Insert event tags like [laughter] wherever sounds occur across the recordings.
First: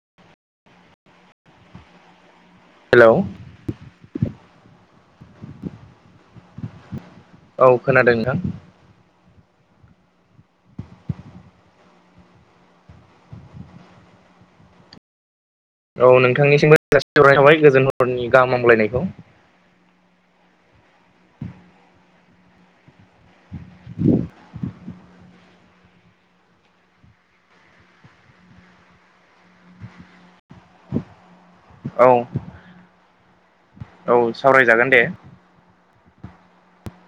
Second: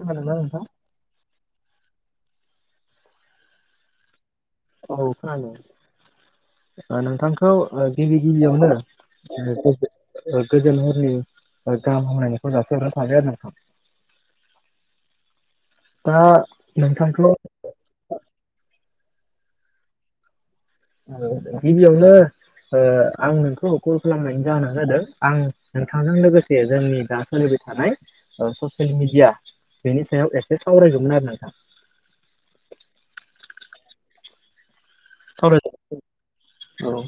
खारजों नोंथां हेलौ औ खोनानोादों नोंथांखौ औ ओ खोनादों गिबि नोंथां गिबियावनो। गोजोन हरनि गाहाम हामनायनिखौ दसे हरना थाबाय आरो नोंथां। औ दा नोंथांनिसिमबो जासि नोंथांखौ हरनाय थाबाय गोजोन हरनि गाहामलायनायखौ। गिबियावनो ओ आं नोंखौ कल खालामनायनि जाहोना जादों। आं नोंथांजों लोगोसे जोंनि दा सोलिबाय थानाय ससियेल ओ मिडिया। बेनि सायाव एसे सावरायगौमोन आरो नोंथां। औ औ सावरायजागोन दे। सावरायदो। औ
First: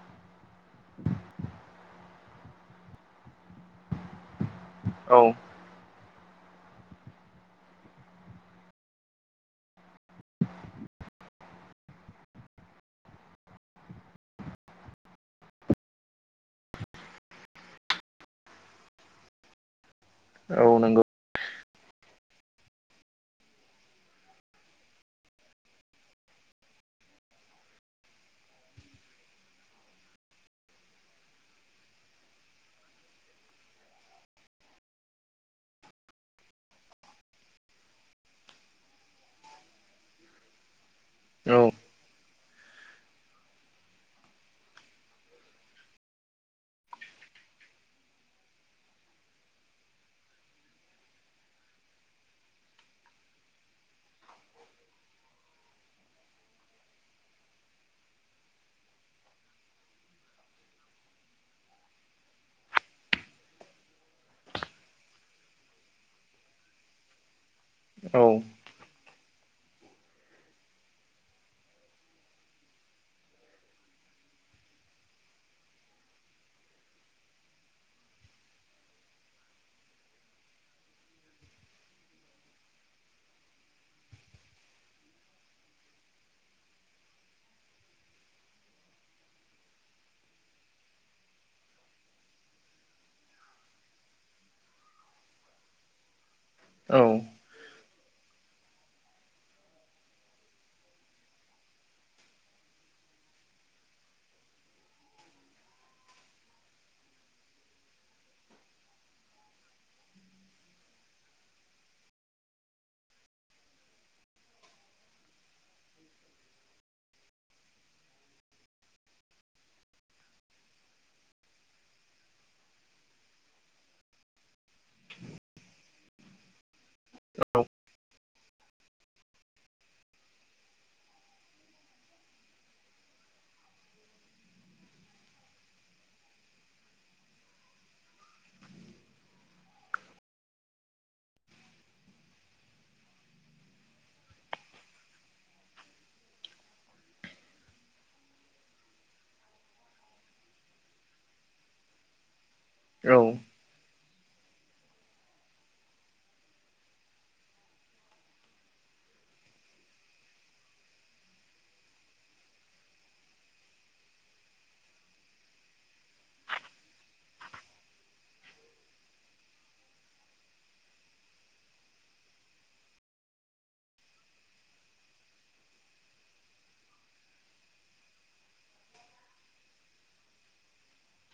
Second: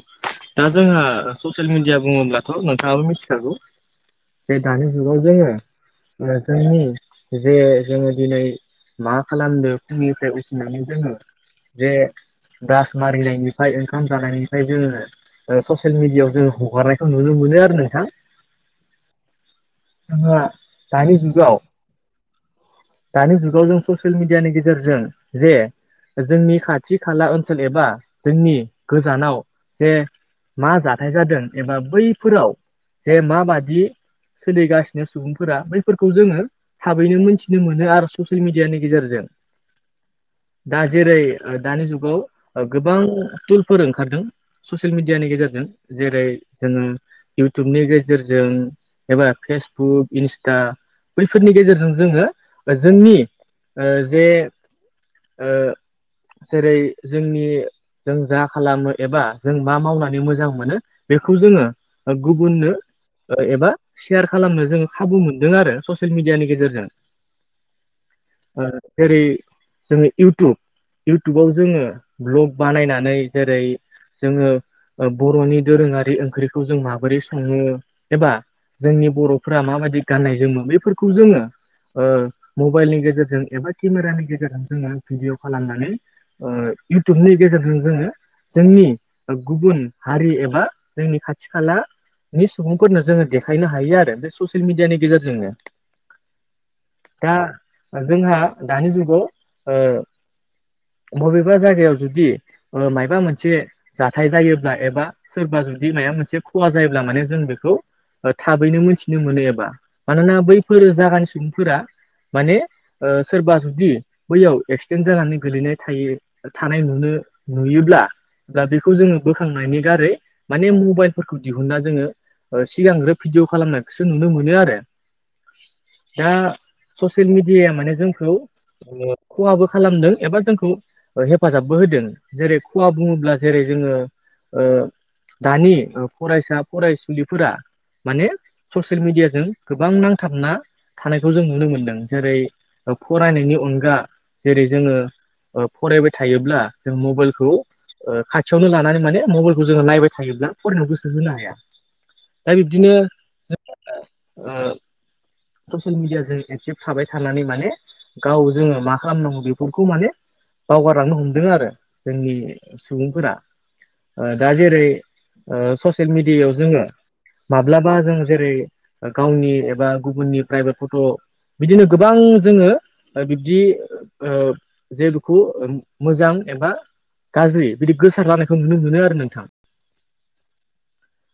दा जोंहा ससियेल मिडिया बुङोब्लाथ' नोंथाङाबो मिथिखागौ। जे दानि जुगाव औ जोङो जोंनि जे जोङो दिनै। मा खालामदो फुंनिफ्राय उथिनानै जोङो जे। दास मारिनायनिफ्राय ओंखाम जानायनिफ्राय जोङो। ओ ससियेल मिडिआव जों हगारनायखौ नुनो मोनो आरो नोंथां। जोंङा औ नंगौ दानि जुगाव। दानि जुगाव जों ससियेल मिडियानि गेजेरजों जे। जोंनि खाथि खाला ओनसोल एबा जोंनि गोजानाव जे मा जाथाय जादों एबा बैफोराव जे माबादि सोलिगासिनो सुबुंफोरा बैफोरखौ जोङो थाबैनो मोनथिनो मोनो आरो ससियेल मिडियानि गेजेरजों। दा जेरै औ दानि जुगाव गोबां टुलफोर ओंखारदों। ससियेल मिडियानि गेजेरजों जेरै जोङो इउटुबनि गेजेरजों एबा फेसबुक इन्स्टा बैफोरनि गेजेरजों जोङो जोंनि ओ जे ओ जेरै जोंनि जों जा खालामो एबा जों मा मावनानै मोजां मोनो बेखौ जोङो गुबुननो ओ एबा। सेयार खालामनो जोङो खाबु मोनदों आरो ससियेल मिडियानि गेजेरजों। औ। ओ जेरै जोङो इउटुब। इउटुबाव जोङो ब्लग बानायनानै जेरै। जोङो ओ बर'नि दोरोङारि ओंख्रिखौ जों माबोरै सङो एबा। जोंनि बर'फोरा माबायदि गाननाय जोमो बेफोरखौ जोङो। ओ मबाइलनि गेजेरजों एबा केमेरानि गेजेरजों जोङो भिडिअ खालामनानै। ओ इउटुबनि गेजेरजों जोङो। जोंनि गुबुन हारि एबा जोंनि खाथि-खाला। नि सुबुंफोरनो जोङो देखायनो हायो आरो बे ससियेल मिडियानि गेजेरजोंनो। औ। दा जोंहा दानि जुगाव ओ। बबेबा जायगायाव जुदि ओ मायबा मोनसे। जाथाय जायोब्ला एबा सोरबा जुदि मायबा मोनसे खहा जायोब्ला माने जों बेखौ। ओ थाबैनो मोनथिनो मोनो एबा मानोना बैफोर जागानि सुबुंफोरा। माने ओ सोरबा जुदि बैयाव एक्सिडेन्ट जानानै गोलैनाय थायो। थानाय नुनो नुयोब्ला। दा बेखौ जोङो बोखांनायनि गारै माने मबाइलफोरखौ दिहुनना जोङो सिगांग्रोब। भिदिअ खालामनायखौसो नुनो मोनो आरो। दा ससियेल मिडियाया माने जोंखौ। ओ खहाबो खालामदों एबा जोंखौ। हेफाजाबबो होदों जेरै खुवा बुङोब्ला जेरै जोङो ओ। दानि फरायसा- फरायसुलिफोरा। माने ससियेल मिडियाजों गोबां नांथाबना। थानायखौ जों नुनो मोनदों जेरै फरायनायनि अनगा जेरै जोङो। ओ फरायबाय थायोब्ला जों मबाइलखौ। ओ खाथियावनो लानानै माने मबाइलखौ जोङो नायबाय थायोब्ला फरायनायाव गोसो होनो हाया। दा बिब्दिनो औ जों ओ। ससियेल मिडियाजों एक्टिभ थाबाय थानानै माने। गाव जोङो मा खालामनांगौ बेफोरखौ माने। बावगारलांनो हमदों आरो जोंनि सुबुंफोरा। ओ दा जेरै ओ ससियेल मिडियायाव जोङो माब्लाबा जों जेरै गावनि एबा गुबुननिफ्रायबो फट' बिदिनो गोबां जोङो ओ बिब्दि ओ जेलुखु मोजां एबा गाज्रि बिदि गोसार जानायखौ नुनो मोनो आरो नोंथां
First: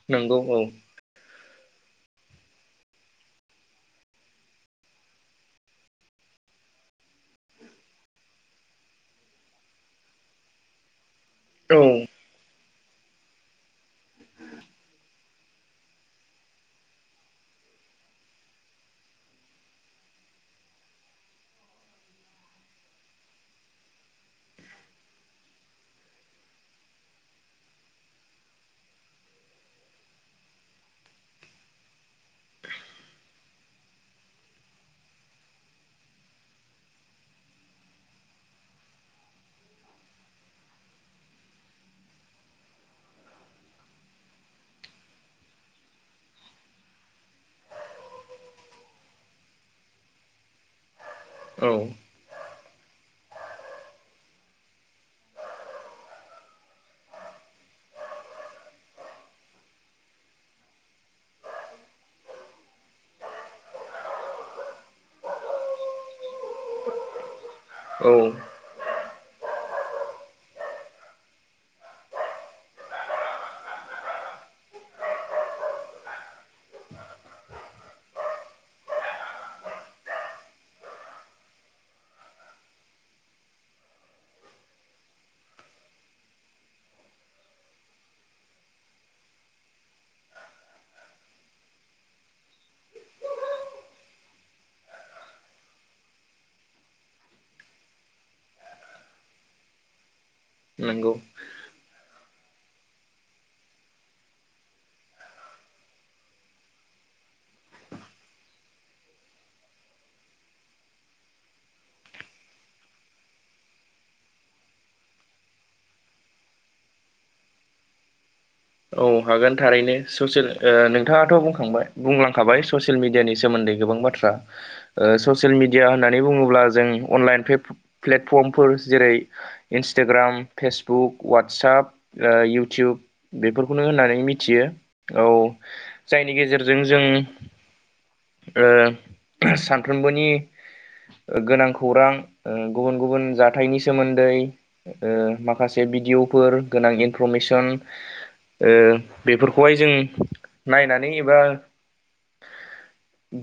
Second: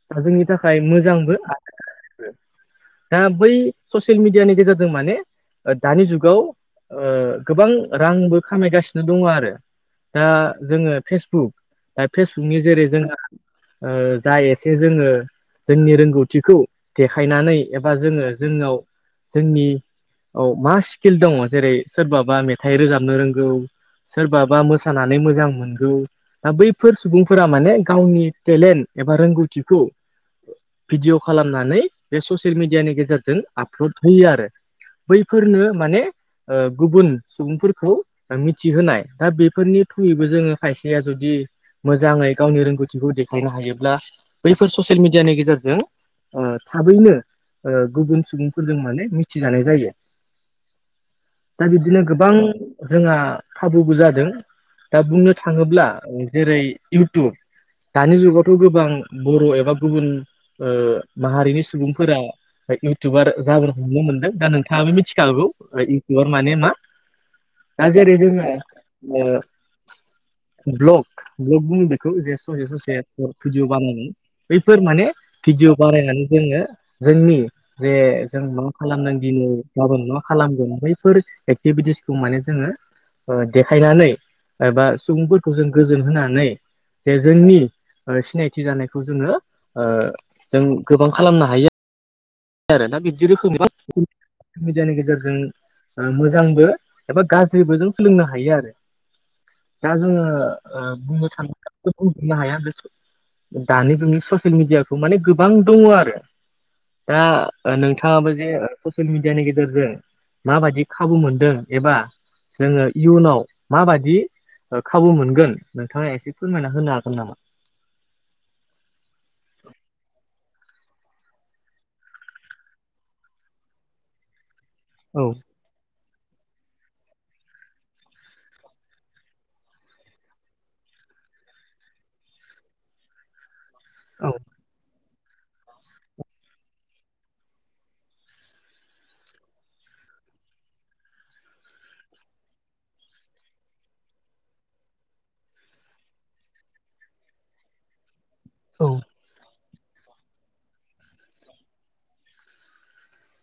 दा नंगौ जोंनि औ थाख मोजांबो आरो गाज्रिबो दा बै ससियेल मिडियानि गेजेरजों माने दानि जुगाव ओ गोबां रांबो खामायगासिनो दङ' आरो दा जोङो फेसबुक औ दा फेसबुकनि जेरै जोंहा ओ जा एसे जोङो जोंनि रोंगौथिखौ देखायनानै एबा जोङो जोंनाव जोंनि। औ मा स्किल दङ' जेरै सोरबाबा मेथाइ रोजाबनो रोंगौ। सोरबाबा मोसानानै मोजां मोनगौ। दा बैफोर सुबुंफोरा माने गावनि टेलेन्ट एबा रोंगौथिखौ। भिडिअ खालामनानै बे ससियेल मिडियानि गेजेरजों आपलद होयो आरो। बैफोरनो माने ओ गुबुन सुबुंफोरखौ। मिथिहोनाय दा बेफोरनि थ्रुयैबो जोङो खायसेया जुदि। मोजाङै गावनि रोंगौथिखौ देखायनो हायोब्ला बैफोर ससियेल मिडियानि गेजेरजों। ओ थाबैनो ओ गुबुन सुबुंफोरजों माने मिथिजानाय जायो। दा औ बिदिनो गोबां जोंहा खाबुबो जादों। दा बुंनो थाङोब्ला जेरै इउटुब दानि जुगावथ' गोबां बर' एबा गुबुन ओ माहारिनि सुबुंफोरा इउटुबार जाबोनो हमनो मोनदों दा नोंथाङाबो मिथिखागौ इउटुबार माने मा। दा औ जेरै जोङा ओ ब्लग ब्लग बुङो बेखौ जे ससे ससे भिडिअ बानायनाय बैफोर माने भिडिअ बारायनानै जोङो जोंनि जे जों मा खालामदों दिनै गाबोन मा खालामगोन बैफोर एकटिभिटिसखौ माने जोङो ओ देखायनानै एबा सुबुंफोरखौ जों गोजोन होनानै जे जोंनि ओ सिनायथि जानायखौ जोङो ओ जों गोबां खालामनो हायो आरो ना बिब्दिदि रोखोमनि [unintelligible] मिडियानि गेजेरजों ओ मोजांबो एबा गाज्रिबो जों सोलोंनो हायो आरो। दा जोङो ओ नंगौ बुंनो थाङोब्ला खौ बुंजोबनो हाया [inaudible] दानि जुगनि ससियेल मिडियाखौ माने गोबां दङ' आरो। दा ओ नोंथाङाबो जे ससियेल मिडियानि गेजेरजों माबायदि खाबु मोनदों एबा जोङो इयुनाव माबायदि ओ खाबु मोनगोन नोंथाङा एसे फोरमायना होनो हागोन नामा? औ हागोन थारैनो ससेल ओ नोंथाङाथ' बुंखांबाय बुंलांखाबाय ससे सिल मिडियानि सोमोन्दै गोबां बाथ्रा। [inaudible] ओ ससियेल मिडिया होननानै बुङोब्ला जों अनलाइन फेफ-प्लेटफर्मफोर जेरै इन्सोटाग्राम, फेसबुक, वाटसाप, ओ इउटुब बेफोरखौनो होननानै औ मिथियो औ जायनि गेजेरजों जों ओ सानफ्रोमबोनि गोनां खौरां ओ गुबुन गुबुन जाथायनि सोमोन्दै‌ ओ माखासे भिडिअफोर गोनां इनफरमेसन ओ औ बेफोरखौहाय जों नायनानै एबा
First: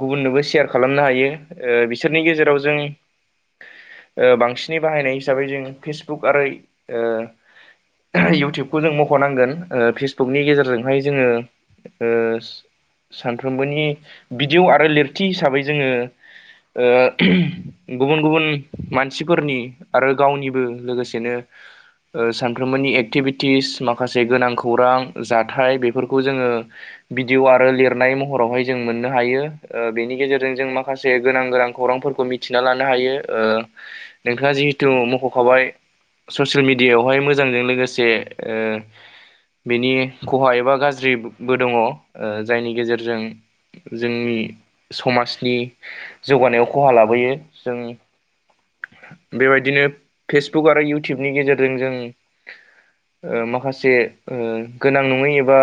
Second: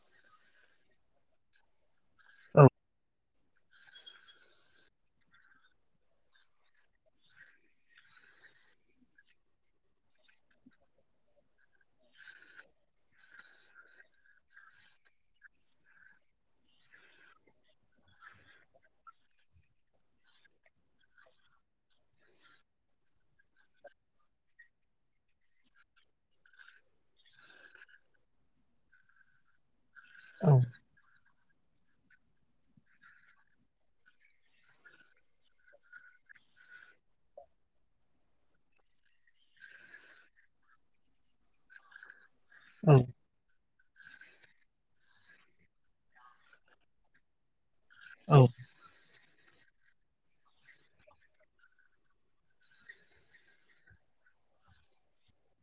गुबुननोबो सेयार खालामनो हायो ओ बिसोरनि गेजेराव औ जों ओ बांसिनै बाहायनाय हिसाबै जों फेसबुक आरो ओ इयउटुबखौ जों मख'नांगोन ओ फेसबुकनि गेजेरजोंहाय जोङो ओ सानफ्रोमबोनि भिदिअ आरो लिरथि हिसाबै जोङो ओ गुबुन गुबुन मानसिफोरनि आरो गावनिबो लोगोसेनो ओ सानफ्रोमबोनि एक्टिभिटिस माखासे गोनां खौरां जाथाय बेफोरखौ जोङो भिदिअ आरो लिरनाय महरावहाय जों मोननो हायो ओ बेनि गेजेरजों जों औ माखासे गोनां-गोनां खौरांफोरखौ मिथिना लानो हायो ओ नोंथाङा जिहेथु मख'खाबाय। ससियेल मिडियावहाय मोजांजों लोगोसे ओ बेनि खहा एबा गाज्रिबो दङ ओ जायनि गेजेरजों। जोंनि समाजनि जौगानायाव खहा लाबोयो जों। औ। बेबायदिनो फेसबुक आरो इउटुबनि गेजेरजों जों ओ माखासे ओ गोनां नङै एबा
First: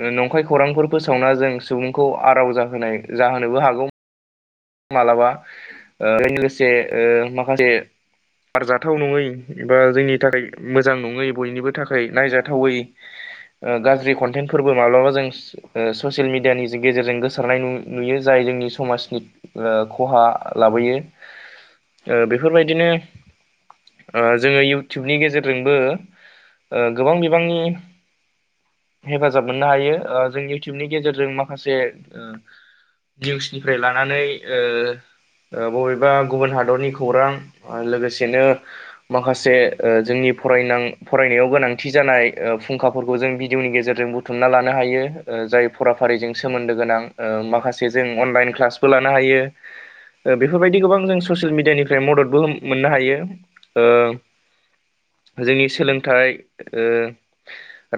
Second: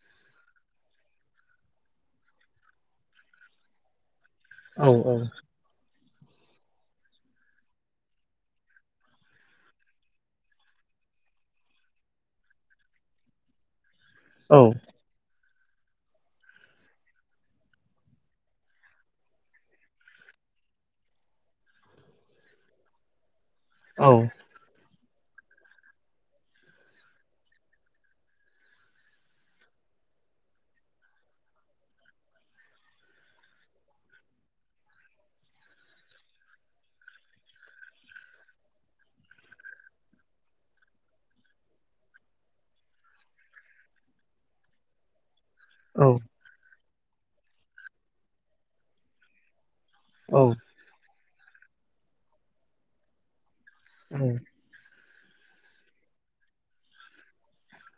ओ नंखाय खौरांफोर फोसावना जों सुबुंखौ आराव जाहोनाय जाहोनोबो हागौ औ मालाबा ओ [inaudible] लोगोसे ओ माखासे बारजाथाव नङै एबा जोंनि थाखाय मोजां नङै बयनिबो थाखाय नायजाथावै [inaudible] ओ गाज्रि औ कन्टेनफोरबो माब्लाबा जों ओ ससियेल मिडियानि गेजेरजों गोसारनाय नु-नुयो जाय जोंनि समाजनि ओ खहा लाबोयो ओ बेफोरबायदिनो। औ ओ जोङो इउटिवबनि गेजेरजोंबो ओ गोबां बिबांनि हेफाजाब मोननो हायो ओ जों इउटिवबनि गेजेरजों माखासे ओ निउसनिफ्राय लानानै ओ ओ बबेबा गुबुन हादरनि खौरां आरो लोगोसेनो माखासे ओ जोंनि फरायनां फरायनायाव गोनांथि जानाय ओ फुंखाफोरखौ जों भिडिअनि गेजेरजों बु थुमना लानो हायो ओ जाय फराफारिजों सोमोन्दो गोनां ओ माखासे जों अनलाइन क्लासबो ला नो हायो। ओ औ बेफोरबायदि गोबां जों ससियेल मिडियानिफ्राय मददबो मोननो हायो ओ औ जोंनि सोलोंथाइ ओ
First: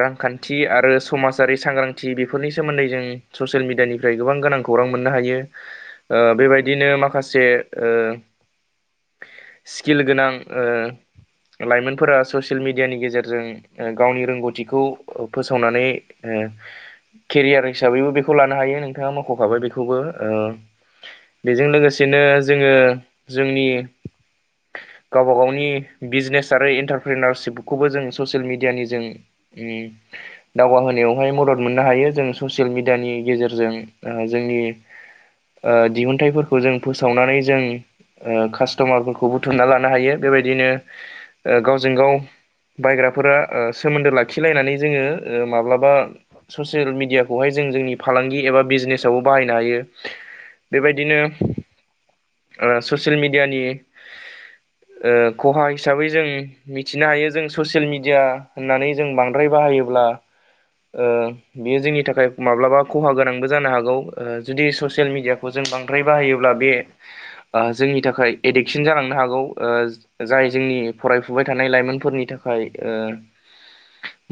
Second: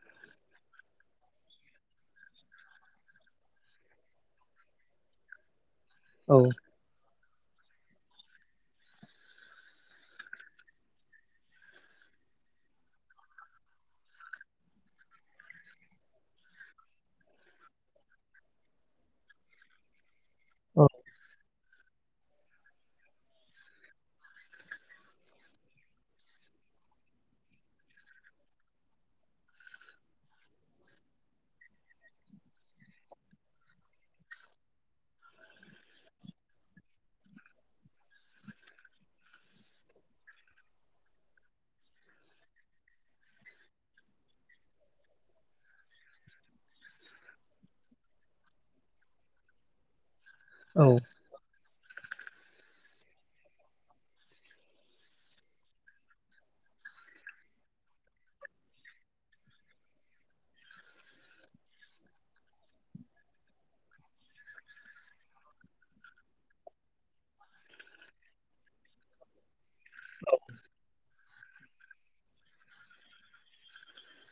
रांखान्थि आरो समाजारि सांग्रांथि बेफोरनि सोमोन्दै जों ससियेल मिडियानिफ्राय गोबां गोनां खौरां मोननो हायो ओ बेबायदिनो माखास से ओ स्किल गोनां ओ लाइमोनफोरा ससियेल मिडियानि गेजेरजों ओ गावनि रोंगौथिखौ फोसावनानै ओ केरियार हिसाबैबो बेखौ लानो हायो नोंथाङा मख'खाबाय बेखौबो ओ बेजों लोगोसेनो जोङो जोंनि गावबा गावनि बिजनेस आरो एन्टारप्रिनारशिपखौबो जों ससियेल मिडियानि जों उम दावगाहोनायावहाय मदद मोननो हायो जों ससियेल मिडियानि गेजेरजों ओ जोंनि ओ दिहुनथाइफोरखौ जों फोसावनानै जों ओ कास्ट'मारफोरखौ बुथुमना लानो हायो बेबायदिनो ओ गावजों गाव बायग्राफोरा ओ सोमोन्दो लाखिलायनानै जोङो ओ माब्लाबा ससियेल मिडियाखौहाय जों जोंनि फालांगि एबा बिजनेसावबो बाहायनो हायो। बेबायदिनो ओ ससियेल मिडियानि ओ खहा हिसाबै जों मिथिनो हायो जों ससियेल मिडिया होननानै जों बांद्राय बाहायोब्ला ओ बियो जोंनि थाखाय माब्लाबा खहा गोनांबो जानो हागौ ओ जुदि सस सियेल मिडियाखौ जों बांद्राय बाहायोब्ला बे ओ जोंनि थाखाय एडिक्सन जालांनो हागौ ओ जाय जोंनि फरायफुबाय थानाय लाइमोनफोरनि थाखाय ओ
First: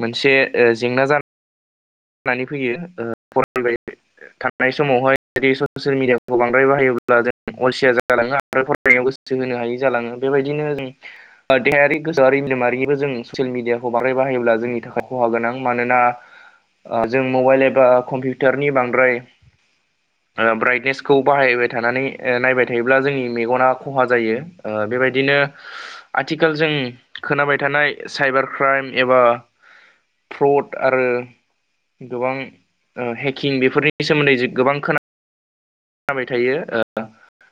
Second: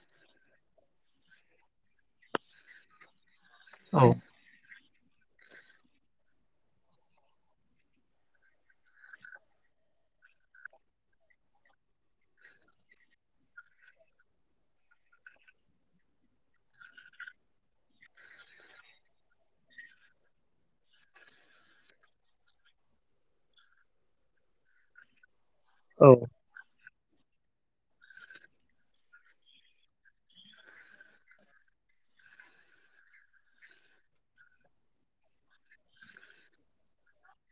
मोनसे ओ जेंना जानानै फैयो [unintelligible] नाय समावहाय जुदि ससियेल मिडियाखौ बांद्राय बाहायोब्ला जों अलसिया जालाङो [unintelligible] फरायनायाव गोसो होनो हायि जालाङो बेबायदिनो जों देहायारि गोसोआरि मेलेमारिनिबो जों ससियेल मिडियाखौ बांद्राय बाहायोब्ला जोंनि थाखाय खहा गोनां मानोना ओ जों मबाइल एबा कम्पिउटारनि बांद्राय ओ ब्राइटनेसखौ बाहायबाय थानानै ओ नायबाय थायोब्ला जोंनि मेगना खहा जायो। ओ बेबायदिनो औ आथि खाल जों खोनाबाय थानाय साइबार क्राइम एबा फ्रड आरो गोबां ओ हेकिं बेफोरनि सोमोन्दै गोबां खोनाबाय थायो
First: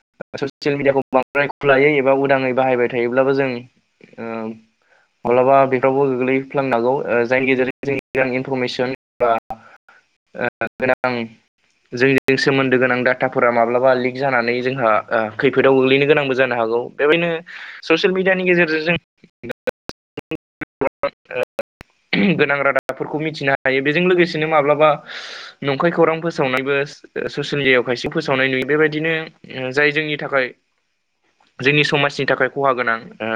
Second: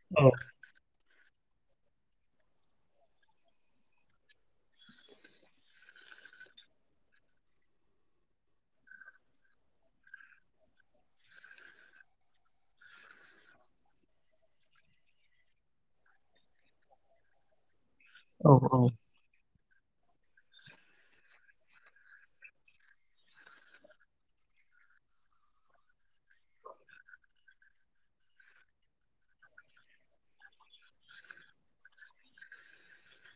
औ ससियेल मिडियाखौ बांद्राय खुलायै एबा उदाङै बाहायबाय थायोब्लाबो जों ओ माब्लाबा बेफोरावबो गोग्लैफ्लांनो हागौ ओ जायनि गेजेरजों जों गोनां इनफरमेसन [unintelligible] ओ गोनां जोंजों सोमोन्दो गोनां डाटाफोरा माब्लाबा लिक जानानै जोंहा ओ खैफोदाव गोग्लैनो गोनांबो जानो हागौ। बेबायदिनो ससियेल मिडियानि गेजेरजों जों [inaudible] गोनां रादाबफोरखौ मिथिनो थायो बेजों लोगोसेनो माब्लाबा नंखाय खौरां फोसावनायबो ससियेल [unintelligible] यायाव खायसे फोसावनाय नुयो बेबायदिनो ओ जाय जोंनि थाखाय जोंनि समाजनि थाखाय खहा गोनां ओ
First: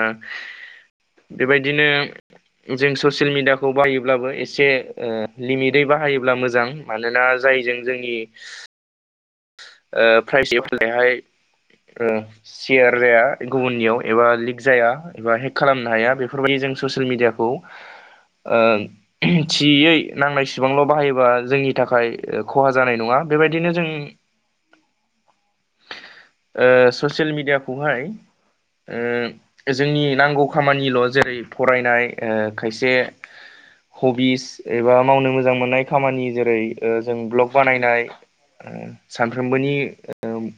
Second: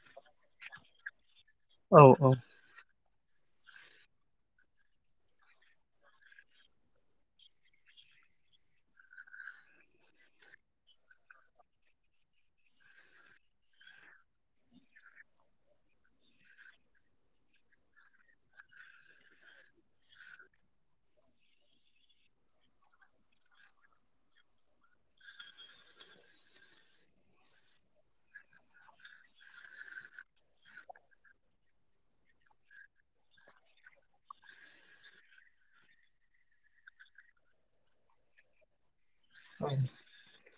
बेबायदिनो औ जों ससियेल मिडियाखौ बाहायोब्लाबो एसे ओ लिमिटै बाहायोब्ला मोजां मानोना जायजों जोंनि ओ प्राइज एपायहाय ओ सियार जाया गुबुननियाव एबा लिक जाया एबा हेक खालामनो हाया बेफोरबायदि जों ससियेल मिडियाखौ ओ थियै नांनाय सिबांल' बाहायोबा जोंनि ओ थाखाय खहा जानाय नङा बेबायदिनो जों ओ ससियेल मिडियाखौहाय ओ जोंनि नांगौ खामानिल' जेरै फरायनाय ओ खायसे हबिस एबा मावनो मोजां मोननाय खामानि जेरै जों भ्लग बानायनाय ओ सानफ्रोमबोनि ओम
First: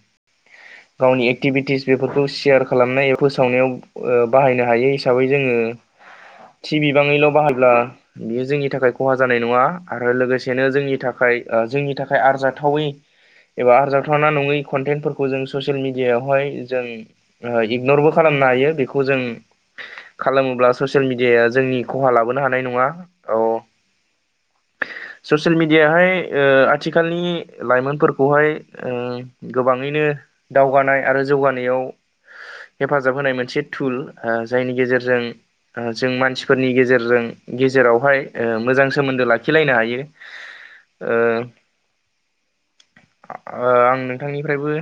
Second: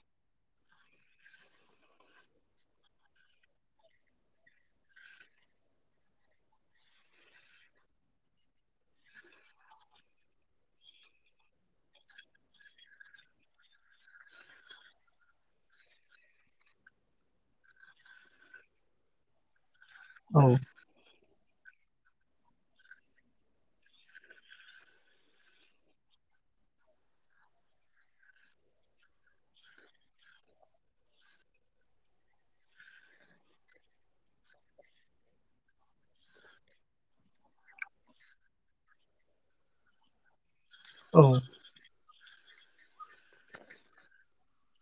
[inaudible] गावनि एक्टिभिटिस बेफोरखौ सेयार खालामनाय ए फोसावनायाव बाहायनो हायो हिसाबै जोङो। थि बिबाङैल' बाहायब्ला बेयो जोंनि थाखाय खहा जानाय नङा आरो लोगोसेनो जोंनि थाखाय ओ जोंनि थाखाय आरजाथावै एबा आरजावथारना नङै कन्टेन्टफोरखौ जों ससियेल मिडियायावहाय जों ओ इगनरबो खालामनो हायो बेखौ जों औ खालामोब्ला औ ससियेल मिडियाया जोंनि खहा लाबोनो हानाय नङा औ ससियेल मिडियाहाय ओ आथिखालनि लाइमोनफोरखौ खौहाय ओ गोबाङैनो दावगानाय आरो जौगानायाव हेफाजाब होनाय मोनसेथुल ओ जायनि गेजेरजों ओ जों मानसिफोरनि गेजेरजों गेजेरावहाय ओ मोजां सोमोन्दो लाखिलायनो हायो। [inaudible] ओ ओ नोंथांनिफ्रायबो